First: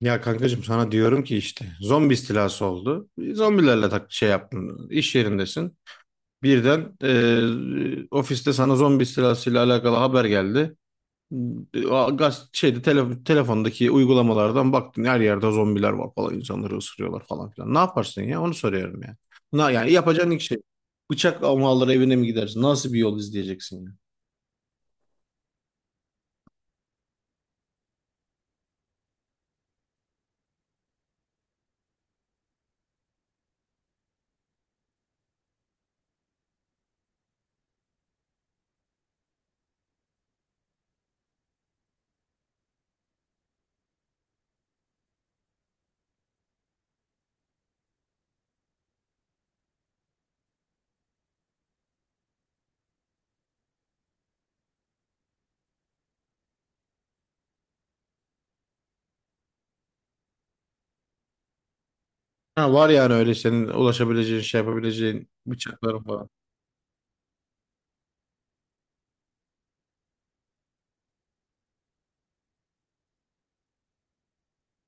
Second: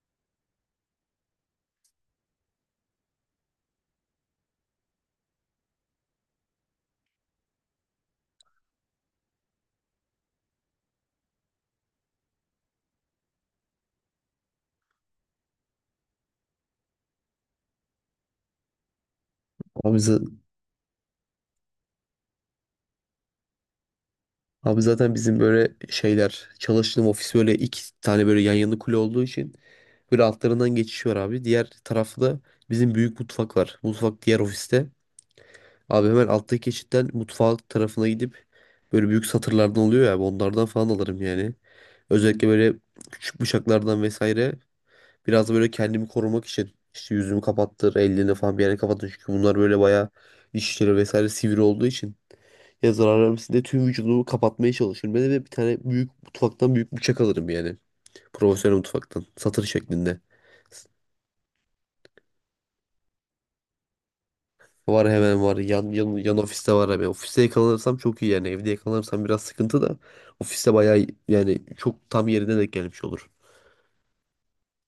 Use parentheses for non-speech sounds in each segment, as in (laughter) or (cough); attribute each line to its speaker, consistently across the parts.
Speaker 1: Ya kankacığım sana diyorum ki işte zombi istilası oldu. Zombilerle tak şey yaptın. İş yerindesin. Birden ofiste sana zombi istilasıyla alakalı haber geldi. Telefondaki uygulamalardan baktın her yerde zombiler var falan, insanları ısırıyorlar falan filan. Ne yaparsın ya? Onu soruyorum ya. Yani
Speaker 2: Abi, za-
Speaker 1: yapacağın ilk şey, bıçak mı alır evine mi gidersin? Nasıl bir yol izleyeceksin ya?
Speaker 2: Abi zaten bizim böyle şeyler çalıştığım ofis böyle iki tane böyle yan yana kule olduğu için böyle altlarından geçiş var abi. Diğer tarafta da bizim büyük mutfak var. Mutfak diğer ofiste. Abi hemen alttaki geçitten mutfak tarafına gidip böyle büyük satırlardan oluyor ya abi, onlardan falan alırım yani. Özellikle böyle küçük bıçaklardan vesaire biraz da böyle kendimi korumak için işte yüzümü kapattır, ellerini falan bir yere kapattır. Çünkü bunlar böyle bayağı dişleri vesaire sivri olduğu için Yazar aramsinde tüm vücudumu kapatmaya çalışırım. Ben de bir tane büyük mutfaktan büyük bıçak alırım yani. Profesyonel mutfaktan. Satır şeklinde.
Speaker 1: Ha, var yani öyle senin ulaşabileceğin şey,
Speaker 2: Var
Speaker 1: yapabileceğin
Speaker 2: hemen var. Yan,
Speaker 1: bıçakların.
Speaker 2: yan, yan ofiste var hemen. Ofiste yakalanırsam çok iyi yani. Evde yakalanırsam biraz sıkıntı da. Ofiste bayağı yani çok tam yerine denk gelmiş olur.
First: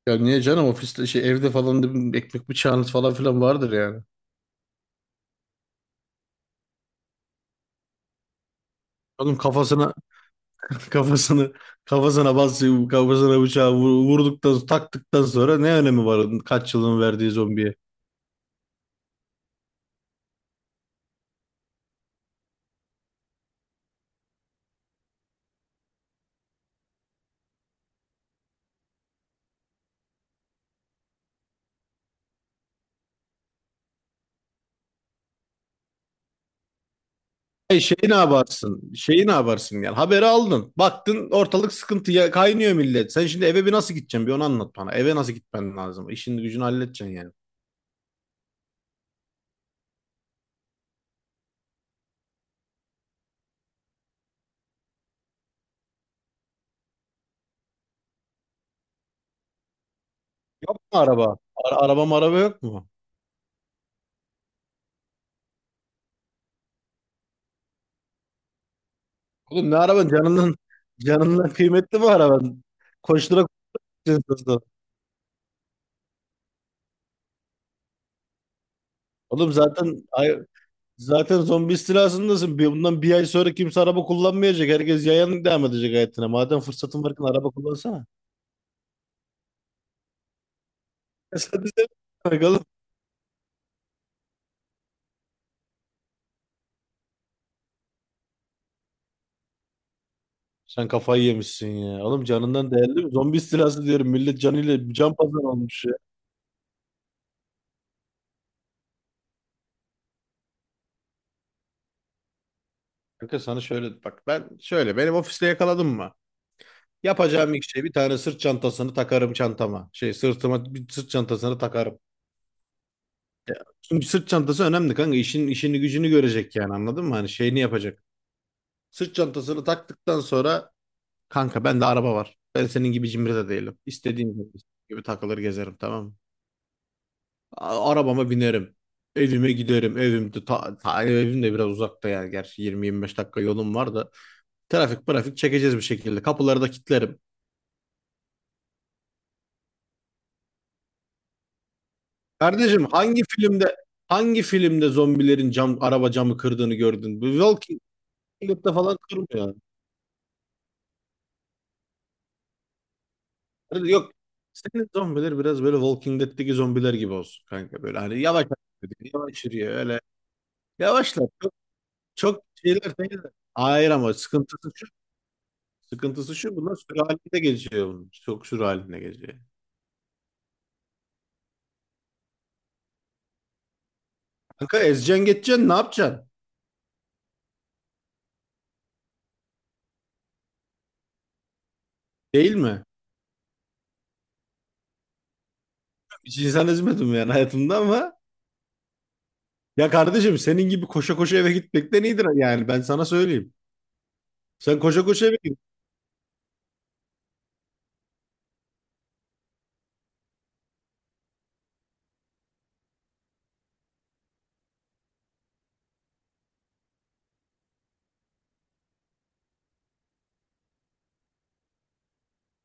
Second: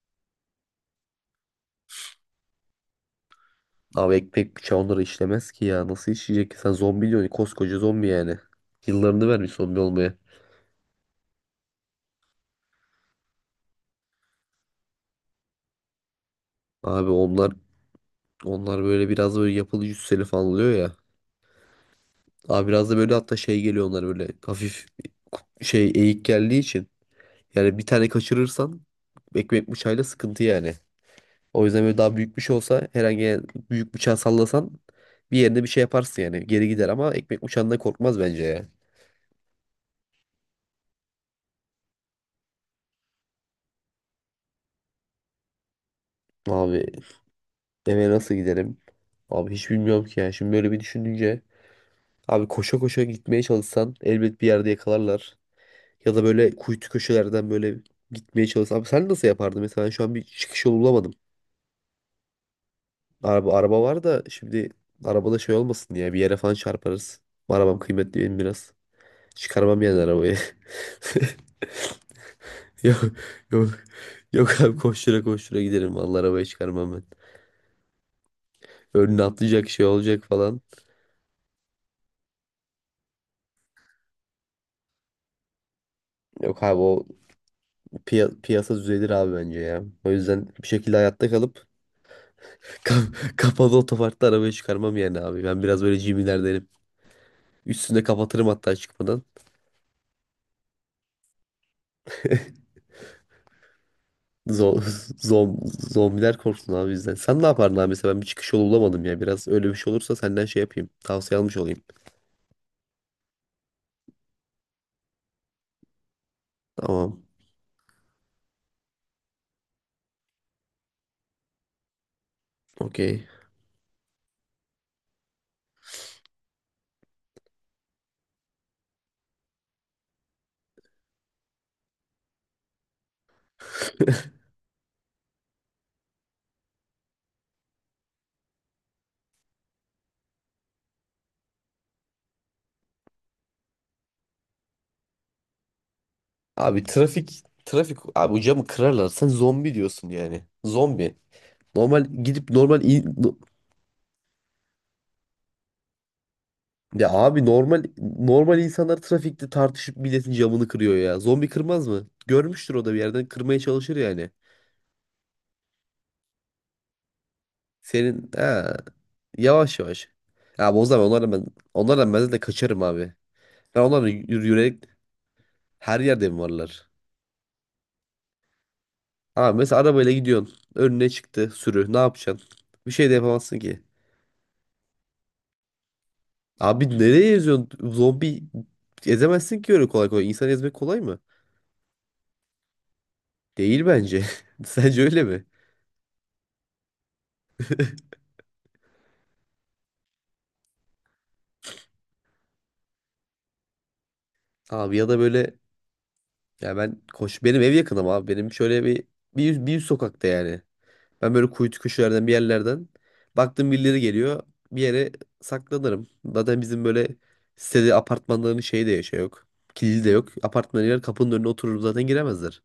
Speaker 1: Ya niye canım, ofiste şey, evde falan da bir ekmek bıçağınız falan filan vardır yani.
Speaker 2: Abi ekmek bıçağı onları işlemez ki ya. Nasıl işleyecek ki? Sen zombi diyorsun. Koskoca zombi yani. Yıllarını
Speaker 1: Oğlum
Speaker 2: vermiş zombi
Speaker 1: kafasına
Speaker 2: olmaya.
Speaker 1: (laughs) kafasını kafasına basıyor, kafasına bıçağı vurduktan taktıktan sonra ne önemi var onun kaç yılın
Speaker 2: Abi
Speaker 1: verdiği
Speaker 2: onlar
Speaker 1: zombiye?
Speaker 2: onlar böyle biraz böyle yapılı cüsseli falan oluyor ya. Abi biraz da böyle hatta şey geliyor onlara böyle hafif şey eğik geldiği için. Yani bir tane kaçırırsan ekmek bıçağıyla sıkıntı yani. O yüzden böyle daha büyük bir şey olsa herhangi büyük bıçağı sallasan bir yerine bir şey yaparsın yani. Geri gider ama ekmek bıçağından
Speaker 1: E şeyi ne
Speaker 2: korkmaz bence ya.
Speaker 1: yaparsın? Şeyi ne yaparsın yani? Haberi aldın. Baktın ortalık sıkıntıya kaynıyor, millet. Sen şimdi eve bir nasıl gideceksin? Bir onu anlat bana. Eve nasıl gitmen lazım? İşin gücünü
Speaker 2: Abi
Speaker 1: halledeceksin yani.
Speaker 2: eve nasıl giderim? Abi hiç bilmiyorum ki ya. Şimdi böyle bir düşününce abi koşa koşa gitmeye çalışsan elbet bir yerde yakalarlar. Ya da böyle kuytu köşelerden böyle gitmeye çalışsan. Abi sen nasıl yapardın? Mesela şu an bir çıkış
Speaker 1: Yok
Speaker 2: yolu
Speaker 1: mu
Speaker 2: bulamadım.
Speaker 1: araba? Araba maraba yok mu?
Speaker 2: Araba var da şimdi arabada şey olmasın diye bir yere falan çarparız. Arabam kıymetli benim biraz.
Speaker 1: Oğlum ne
Speaker 2: Çıkarmam yani
Speaker 1: araban?
Speaker 2: arabayı.
Speaker 1: Canından
Speaker 2: (laughs)
Speaker 1: canından kıymetli bu araban.
Speaker 2: Yok
Speaker 1: Koştura
Speaker 2: yok
Speaker 1: koştura.
Speaker 2: yok abi koştura koştura giderim vallahi arabayı çıkarmam ben. Önüne
Speaker 1: Oğlum
Speaker 2: atlayacak şey
Speaker 1: zaten
Speaker 2: olacak
Speaker 1: ay,
Speaker 2: falan.
Speaker 1: zaten zombi istilasındasın. Bundan bir ay sonra kimse araba kullanmayacak. Herkes yayan devam edecek hayatına. Madem
Speaker 2: Yok abi
Speaker 1: fırsatın
Speaker 2: o
Speaker 1: varken araba kullansana. (laughs)
Speaker 2: piyasa düzelir abi bence ya. O yüzden bir şekilde hayatta
Speaker 1: Sen
Speaker 2: kalıp
Speaker 1: de Oğlum.
Speaker 2: (laughs) kapalı otoparkta arabayı çıkarmam yani abi. Ben biraz böyle cimilerdenim. Üstünde kapatırım hatta çıkmadan.
Speaker 1: Sen kafayı yemişsin ya. Oğlum canından değerli mi? Zombi istilası diyorum. Millet canıyla
Speaker 2: Zo-
Speaker 1: can
Speaker 2: (laughs)
Speaker 1: pazarı
Speaker 2: zom-
Speaker 1: olmuş ya.
Speaker 2: zombiler korksun abi bizden. Sen ne yapardın abi mesela ben bir çıkış yolu bulamadım ya. Biraz öyle bir şey olursa senden şey yapayım. Tavsiye almış olayım.
Speaker 1: Kanka sana şöyle bak, ben şöyle, benim ofiste yakaladım mı,
Speaker 2: Tamam.
Speaker 1: yapacağım ilk şey, bir tane sırt çantasını takarım çantama. Şey, sırtıma bir sırt çantasını takarım.
Speaker 2: Okey.
Speaker 1: Çünkü sırt çantası önemli kanka. İşin işini gücünü görecek, yani anladın mı? Hani şeyini yapacak. Sırt çantasını taktıktan sonra kanka, bende araba var. Ben senin gibi cimri de değilim. İstediğim gibi takılır gezerim, tamam mı? Arabama binerim. Evime giderim. Evim de, evim de biraz uzakta yani. Gerçi 20-25 dakika yolum var da. Trafik çekeceğiz bir şekilde. Kapıları da
Speaker 2: Abi
Speaker 1: kilitlerim.
Speaker 2: trafik trafik abi o camı kırarlar. Sen zombi diyorsun yani. Zombi. Normal gidip normal
Speaker 1: Kardeşim hangi filmde hangi filmde zombilerin cam, araba camı kırdığını
Speaker 2: ya
Speaker 1: gördün? Bu
Speaker 2: abi
Speaker 1: Walking
Speaker 2: normal
Speaker 1: Dead'de
Speaker 2: insanlar
Speaker 1: falan
Speaker 2: trafikte
Speaker 1: kırmıyor.
Speaker 2: tartışıp milletin camını kırıyor ya. Zombi kırmaz mı? Görmüştür o da bir yerden kırmaya çalışır
Speaker 1: Yok.
Speaker 2: yani.
Speaker 1: Senin zombiler biraz böyle Walking Dead'teki zombiler gibi olsun kanka. Böyle hani
Speaker 2: Senin
Speaker 1: yavaş
Speaker 2: ha,
Speaker 1: hareket ediyor, yavaş yürüyor
Speaker 2: yavaş
Speaker 1: öyle.
Speaker 2: yavaş. Abi o zaman
Speaker 1: Yavaşlar.
Speaker 2: onlarla ben
Speaker 1: Çok,
Speaker 2: onlarla ben de
Speaker 1: çok
Speaker 2: kaçarım
Speaker 1: şeyler değil
Speaker 2: abi.
Speaker 1: de.
Speaker 2: Ya
Speaker 1: Hayır
Speaker 2: onlar
Speaker 1: ama
Speaker 2: yürüyerek her yerde
Speaker 1: sıkıntısı
Speaker 2: mi
Speaker 1: şu. Bunlar
Speaker 2: varlar?
Speaker 1: sürü halinde geziyor bunlar. Çok sürü halinde geziyor.
Speaker 2: Abi mesela arabayla gidiyorsun. Önüne çıktı sürü. Ne yapacaksın? Bir şey de yapamazsın ki.
Speaker 1: Kanka ezeceksin geçeceksin, ne yapacaksın?
Speaker 2: Abi nereye eziyorsun? Zombi ezemezsin ki öyle kolay kolay. İnsan ezmek kolay mı?
Speaker 1: Değil mi?
Speaker 2: Değil bence. (laughs) Sence öyle mi?
Speaker 1: Hiç insan ezmedim yani hayatımda ama. Ya kardeşim, senin gibi koşa koşa eve gitmekten iyidir yani. Ben sana söyleyeyim. Sen
Speaker 2: Abi
Speaker 1: koşa
Speaker 2: ya da
Speaker 1: koşa eve
Speaker 2: böyle
Speaker 1: git.
Speaker 2: ya ben koş benim ev yakınım abi. Benim şöyle bir yüz sokakta yani. Ben böyle kuytu köşelerden bir yerlerden baktım birileri geliyor. Bir yere saklanırım. Zaten bizim böyle sitede apartmanların şeyi de şey yok. Kilidi de yok. Apartmana girer kapının önüne otururum zaten giremezler.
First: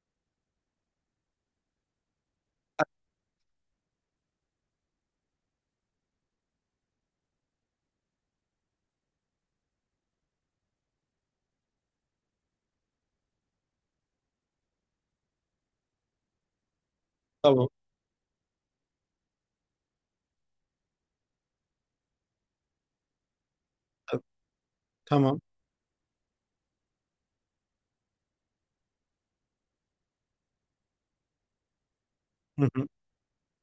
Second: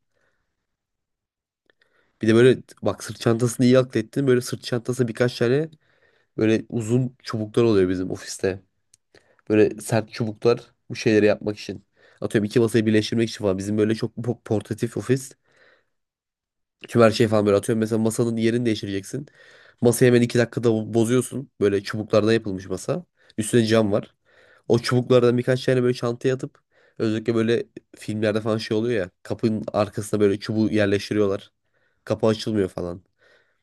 Speaker 2: Bir de böyle bak sırt çantasını iyi aklettin. Böyle sırt çantasına birkaç tane böyle uzun çubuklar oluyor bizim ofiste. Böyle sert çubuklar bu şeyleri yapmak için. Atıyorum iki masayı birleştirmek için falan. Bizim böyle çok portatif ofis. Tüm her şeyi falan böyle
Speaker 1: Tamam.
Speaker 2: atıyorum. Mesela masanın yerini değiştireceksin. Masayı hemen iki dakikada bozuyorsun. Böyle çubuklardan yapılmış masa. Üstüne cam var. O çubuklardan
Speaker 1: Tamam.
Speaker 2: birkaç tane böyle çantaya atıp özellikle böyle filmlerde falan şey oluyor ya. Kapının arkasına böyle çubuğu yerleştiriyorlar. Kapı
Speaker 1: Hı
Speaker 2: açılmıyor
Speaker 1: hı.
Speaker 2: falan.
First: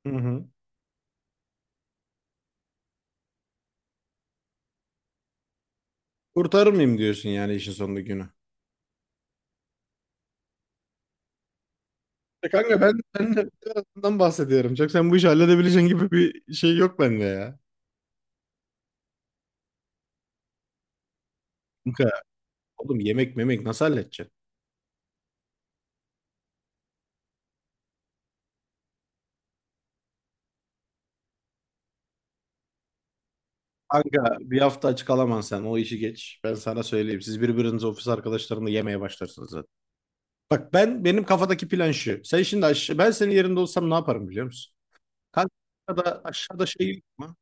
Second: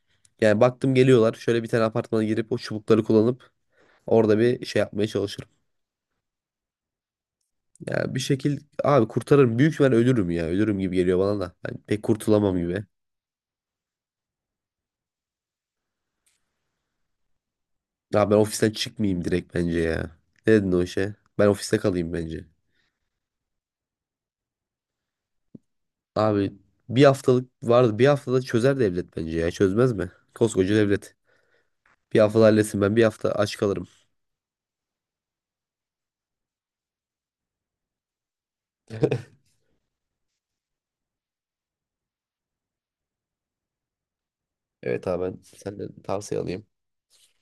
Speaker 1: Hı hı.
Speaker 2: Yani baktım geliyorlar. Şöyle bir tane apartmana girip o çubukları kullanıp orada bir şey yapmaya çalışırım.
Speaker 1: Kurtarır mıyım diyorsun yani işin sonunda
Speaker 2: Yani bir
Speaker 1: günü.
Speaker 2: şekil abi kurtarırım. Büyük ben ölürüm ya. Ölürüm gibi geliyor bana da. Ben pek
Speaker 1: Ya
Speaker 2: kurtulamam
Speaker 1: kanka
Speaker 2: gibi.
Speaker 1: ben, ben de birazdan bahsediyorum. Çok sen bu işi halledebileceğin gibi bir şey yok bende ya.
Speaker 2: Abi ben ofisten çıkmayayım direkt bence ya. Ne dedin o işe? Ben ofiste
Speaker 1: Kanka,
Speaker 2: kalayım bence.
Speaker 1: oğlum yemek memek nasıl halledeceksin?
Speaker 2: Abi bir haftalık vardı. Bir haftada çözer devlet bence ya. Çözmez mi? Koskoca devlet. Bir haftada halletsin ben bir hafta aç kalırım.
Speaker 1: Kanka bir hafta açık alamam, sen o işi geç. Ben sana söyleyeyim. Siz birbiriniz ofis arkadaşlarınla yemeye
Speaker 2: (laughs)
Speaker 1: başlarsınız zaten. Bak, benim kafadaki plan şu. Sen şimdi aşağı, ben senin yerinde olsam ne yaparım biliyor musun?
Speaker 2: Evet abi ben
Speaker 1: Kanka
Speaker 2: senden tavsiye alayım.
Speaker 1: aşağıda şey yok mu?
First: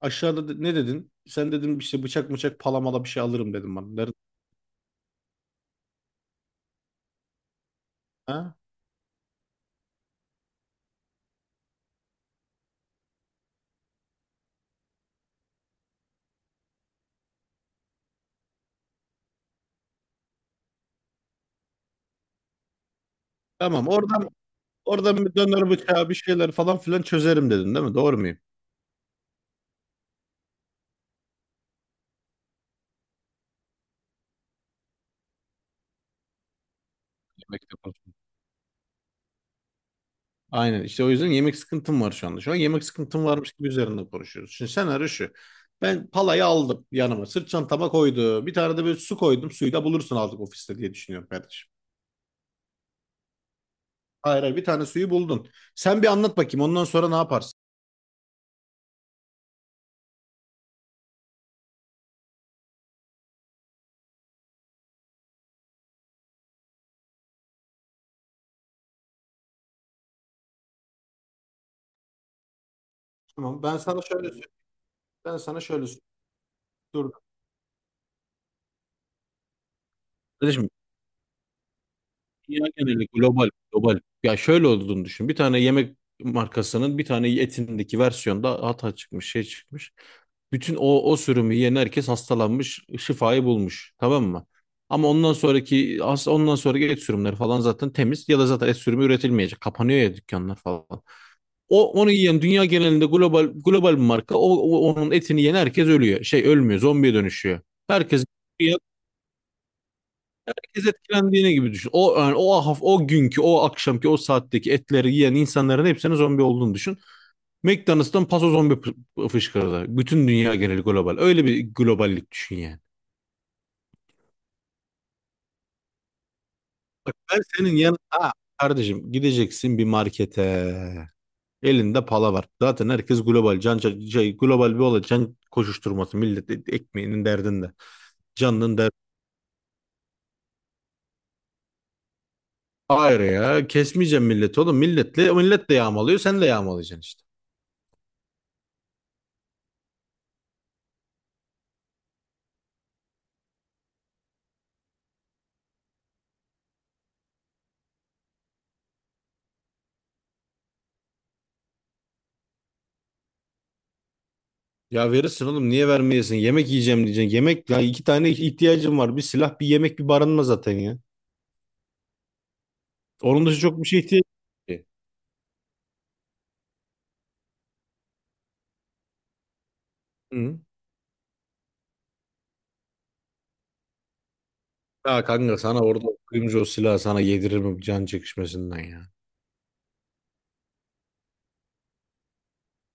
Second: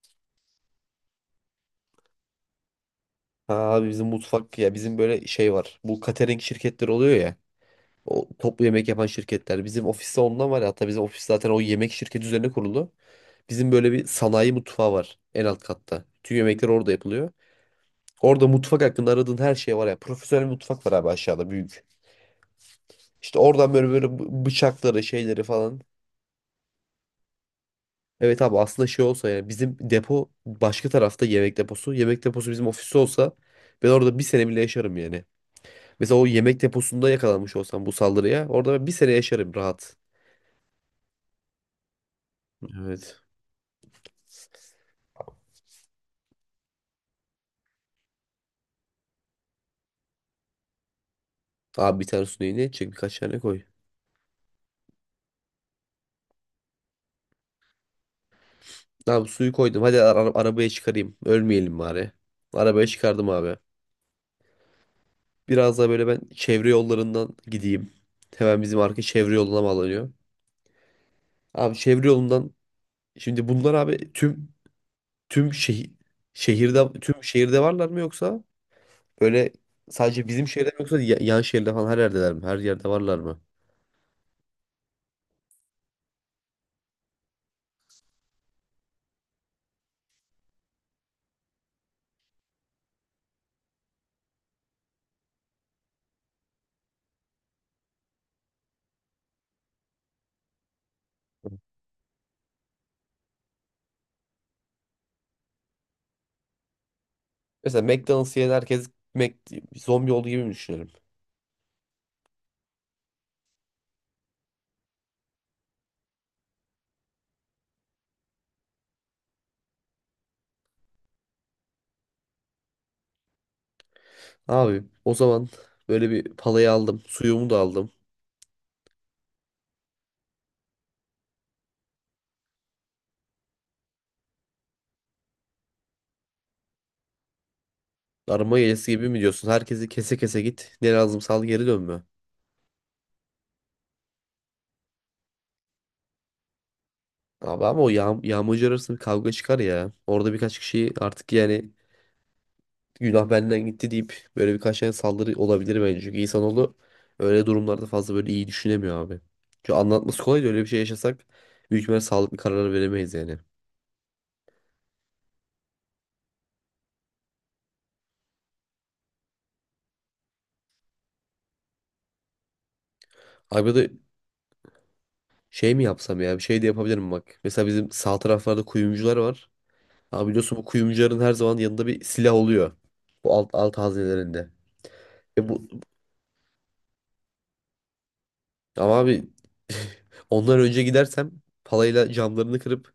Speaker 1: Aşağıda ne dedin? Sen dedin işte bıçak mıçak palamala bir şey
Speaker 2: Ha
Speaker 1: alırım dedim bana.
Speaker 2: abi bizim
Speaker 1: Nerede?
Speaker 2: mutfak ya bizim böyle şey var. Bu catering şirketleri oluyor ya. O
Speaker 1: Ha?
Speaker 2: toplu yemek yapan şirketler. Bizim ofiste ondan var ya. Hatta bizim ofis zaten o yemek şirketi üzerine kuruldu. Bizim böyle bir sanayi mutfağı var en alt katta. Tüm yemekler orada yapılıyor. Orada mutfak hakkında aradığın her şey var ya. Profesyonel mutfak var abi aşağıda büyük. İşte oradan
Speaker 1: Tamam
Speaker 2: böyle böyle
Speaker 1: oradan
Speaker 2: bıçakları
Speaker 1: oradan bir
Speaker 2: şeyleri
Speaker 1: döner
Speaker 2: falan.
Speaker 1: bıçağı bir şeyler falan filan çözerim dedin değil mi? Doğru muyum?
Speaker 2: Evet abi aslında şey olsa yani bizim depo başka tarafta yemek deposu. Yemek deposu bizim ofiste olsa ben orada bir sene bile yaşarım yani. Mesela o yemek deposunda yakalanmış
Speaker 1: Yemekte
Speaker 2: olsam bu
Speaker 1: konuşuyoruz.
Speaker 2: saldırıya orada ben bir sene yaşarım rahat.
Speaker 1: Aynen işte, o yüzden yemek sıkıntım var şu anda. Şu an yemek
Speaker 2: Evet.
Speaker 1: sıkıntım varmış gibi üzerinde konuşuyoruz. Şimdi senaryo şu. Ben palayı aldım yanıma. Sırt çantama koydum. Bir tane de böyle su koydum. Suyu da bulursun artık ofiste diye düşünüyorum kardeşim.
Speaker 2: Abi bir tane su ne edecek birkaç tane koy.
Speaker 1: Hayır, bir tane suyu buldun. Sen bir anlat bakayım, ondan sonra ne yaparsın?
Speaker 2: Abi suyu koydum hadi arabaya çıkarayım ölmeyelim bari. Arabaya çıkardım abi. Biraz daha böyle ben çevre yollarından gideyim. Hemen bizim arka çevre yoluna bağlanıyor. Abi çevre yolundan şimdi
Speaker 1: Tamam
Speaker 2: bunlar
Speaker 1: ben sana
Speaker 2: abi
Speaker 1: şöyle söyleyeyim. Ben
Speaker 2: tüm
Speaker 1: sana şöyle
Speaker 2: şehir
Speaker 1: söyleyeyim.
Speaker 2: şehirde
Speaker 1: Dur.
Speaker 2: tüm şehirde varlar mı yoksa böyle sadece bizim şehirde
Speaker 1: Kardeşim
Speaker 2: mi yoksa yan şehirde falan her yerdeler mi? Her
Speaker 1: Dünya
Speaker 2: yerde
Speaker 1: geneli,
Speaker 2: varlar mı?
Speaker 1: global. Ya şöyle olduğunu düşün. Bir tane yemek markasının bir tane etindeki versiyonda hata çıkmış, şey çıkmış. Bütün o sürümü yiyen herkes hastalanmış, şifayı bulmuş. Tamam mı? Ama ondan sonraki et sürümleri falan zaten temiz, ya da zaten et sürümü üretilmeyecek. Kapanıyor ya dükkanlar falan. Onu yiyen dünya genelinde, global global bir marka, onun etini yiyen herkes ölüyor. Şey, ölmüyor, zombiye dönüşüyor.
Speaker 2: Mesela
Speaker 1: Herkes
Speaker 2: McDonald's yiyen herkes Mac, zombi olduğu gibi mi
Speaker 1: herkes
Speaker 2: düşünelim?
Speaker 1: etkilendiğine gibi düşün. O yani o günkü, o akşamki, o saatteki etleri yiyen insanların hepsinin zombi olduğunu düşün. McDonald's'tan paso zombi fışkırdı. Bütün dünya geneli global. Öyle bir globallik düşün yani.
Speaker 2: Abi o zaman böyle bir palayı aldım,
Speaker 1: Bak ben
Speaker 2: suyumu da
Speaker 1: senin
Speaker 2: aldım.
Speaker 1: yan Aa, Kardeşim gideceksin bir markete. Elinde pala var. Zaten herkes global. Global bir olay. Can koşuşturması, millet ekmeğinin derdinde.
Speaker 2: Arama
Speaker 1: Canının
Speaker 2: gelesi
Speaker 1: derdinde.
Speaker 2: gibi mi diyorsun? Herkesi kese kese git. Ne lazımsa al geri dön mü?
Speaker 1: Hayır ya, kesmeyeceğim milleti oğlum. Millet de yağmalıyor, sen de yağmalayacaksın işte.
Speaker 2: Abi ama o yağ yağmurcu arasında bir kavga çıkar ya. Orada birkaç kişi artık yani günah benden gitti deyip böyle birkaç tane saldırı olabilir bence. Çünkü insanoğlu öyle durumlarda fazla böyle iyi düşünemiyor abi. Çünkü anlatması kolay da öyle bir şey yaşasak büyük ihtimalle sağlıklı karar veremeyiz yani.
Speaker 1: Ya verirsin oğlum, niye vermeyesin? Yemek yiyeceğim diyeceksin. Yemek ya, iki tane ihtiyacım var. Bir silah, bir yemek, bir barınma zaten ya. Onun dışı
Speaker 2: Abi
Speaker 1: çok bir
Speaker 2: de
Speaker 1: şey ihtiyacım yok ki.
Speaker 2: şey mi yapsam ya bir şey de yapabilirim bak. Mesela bizim sağ taraflarda kuyumcular var. Abi biliyorsun
Speaker 1: Hı.
Speaker 2: bu kuyumcuların her zaman yanında bir silah oluyor. Bu alt hazinelerinde.
Speaker 1: Ya
Speaker 2: Ve
Speaker 1: kanka
Speaker 2: bu
Speaker 1: sana orada kuyumcu o silahı sana yediririm can çekişmesinden
Speaker 2: Ama
Speaker 1: ya.
Speaker 2: abi (laughs) ondan önce gidersem palayla camlarını kırıp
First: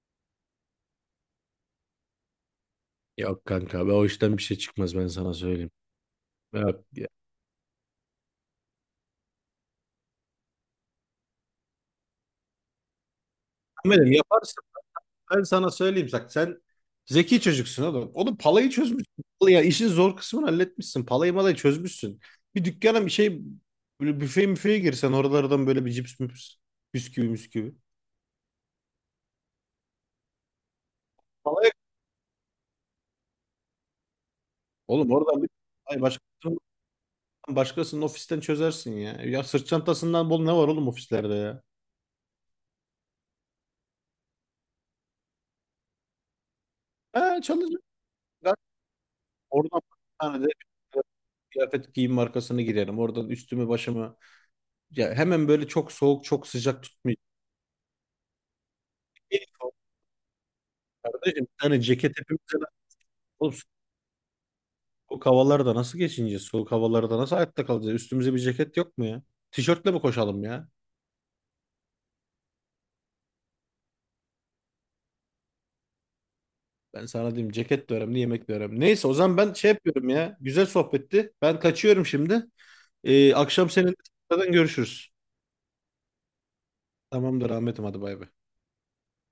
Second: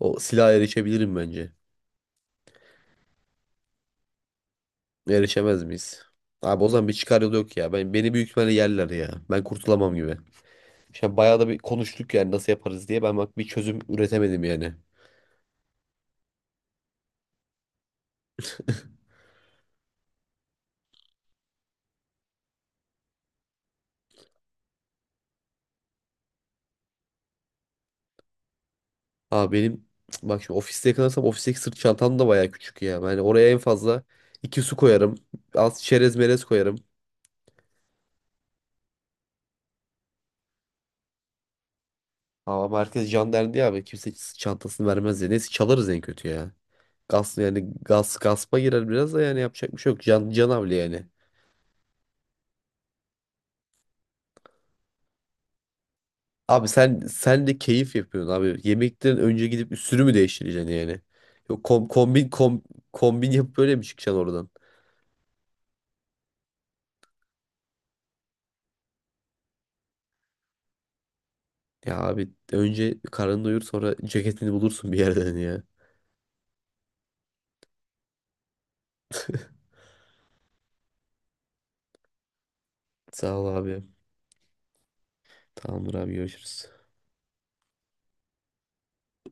Speaker 2: o silaha erişebilirim bence.
Speaker 1: Yok kanka be, o işten bir şey çıkmaz, ben sana
Speaker 2: Erişemez
Speaker 1: söyleyeyim.
Speaker 2: miyiz? Abi o
Speaker 1: Yok.
Speaker 2: zaman bir
Speaker 1: Ya.
Speaker 2: çıkar yolu yok ya. Beni büyük ihtimalle yerler ya. Ben kurtulamam gibi. Şimdi bayağı da bir konuştuk yani nasıl yaparız diye. Ben bak bir çözüm
Speaker 1: Ahmet'im
Speaker 2: üretemedim
Speaker 1: yaparsın.
Speaker 2: yani.
Speaker 1: Ben sana söyleyeyim, bak sen zeki çocuksun oğlum. Oğlum palayı çözmüşsün. Ya işin zor kısmını halletmişsin. Palayı malayı çözmüşsün. Bir dükkana bir şey, böyle büfe müfeye girsen oralardan böyle bir cips müps, bisküvi müsküvi.
Speaker 2: Abi benim (tsk) bak şimdi ofiste yakalarsam ofisteki
Speaker 1: Palaya
Speaker 2: sırt çantam da bayağı küçük ya. Yani oraya en fazla iki su
Speaker 1: oğlum
Speaker 2: koyarım.
Speaker 1: oradan bir
Speaker 2: Az
Speaker 1: ay
Speaker 2: çerez merez
Speaker 1: Başkasının,
Speaker 2: koyarım.
Speaker 1: başkasının ofisten çözersin ya. Ya sırt çantasından bol ne var oğlum ofislerde ya.
Speaker 2: Ama merkez can derdi ya abi. Kimse sırt çantasını vermez ya. Neyse çalarız en kötü ya. Gas
Speaker 1: Ha,
Speaker 2: yani
Speaker 1: çalışırım.
Speaker 2: gas
Speaker 1: Ben
Speaker 2: gaspa girer biraz da yani yapacak bir
Speaker 1: Oradan
Speaker 2: şey yok.
Speaker 1: bir
Speaker 2: Can,
Speaker 1: tane de
Speaker 2: canavli yani.
Speaker 1: kıyafet giyim markasını girerim. Oradan üstümü başımı, ya hemen böyle, çok soğuk çok
Speaker 2: Abi
Speaker 1: sıcak
Speaker 2: sen
Speaker 1: tutmayacağım.
Speaker 2: sen de keyif yapıyorsun abi. Yemekten önce gidip üstünü mü değiştireceksin yani?
Speaker 1: Kardeşim bir
Speaker 2: Yok
Speaker 1: tane
Speaker 2: kom,
Speaker 1: ceket
Speaker 2: kombin
Speaker 1: hepimize
Speaker 2: kom,
Speaker 1: lazım.
Speaker 2: kombin
Speaker 1: Oğlum,
Speaker 2: yapıp böyle mi çıkacaksın oradan?
Speaker 1: soğuk havalarda nasıl geçineceğiz? Soğuk havalarda nasıl hayatta kalacağız? Üstümüze bir ceket yok mu ya? Tişörtle mi koşalım ya?
Speaker 2: Ya abi önce karnını doyur sonra ceketini bulursun bir yerden ya.
Speaker 1: Ben sana diyeyim, ceket de önemli, yemek de önemli. Neyse, o zaman ben şey yapıyorum ya. Güzel sohbetti. Ben kaçıyorum şimdi.
Speaker 2: Sağ ol
Speaker 1: Akşam
Speaker 2: abi.
Speaker 1: seninle tekrardan görüşürüz.
Speaker 2: Tamamdır abi görüşürüz.
Speaker 1: Tamamdır Ahmet'im, hadi bay bay.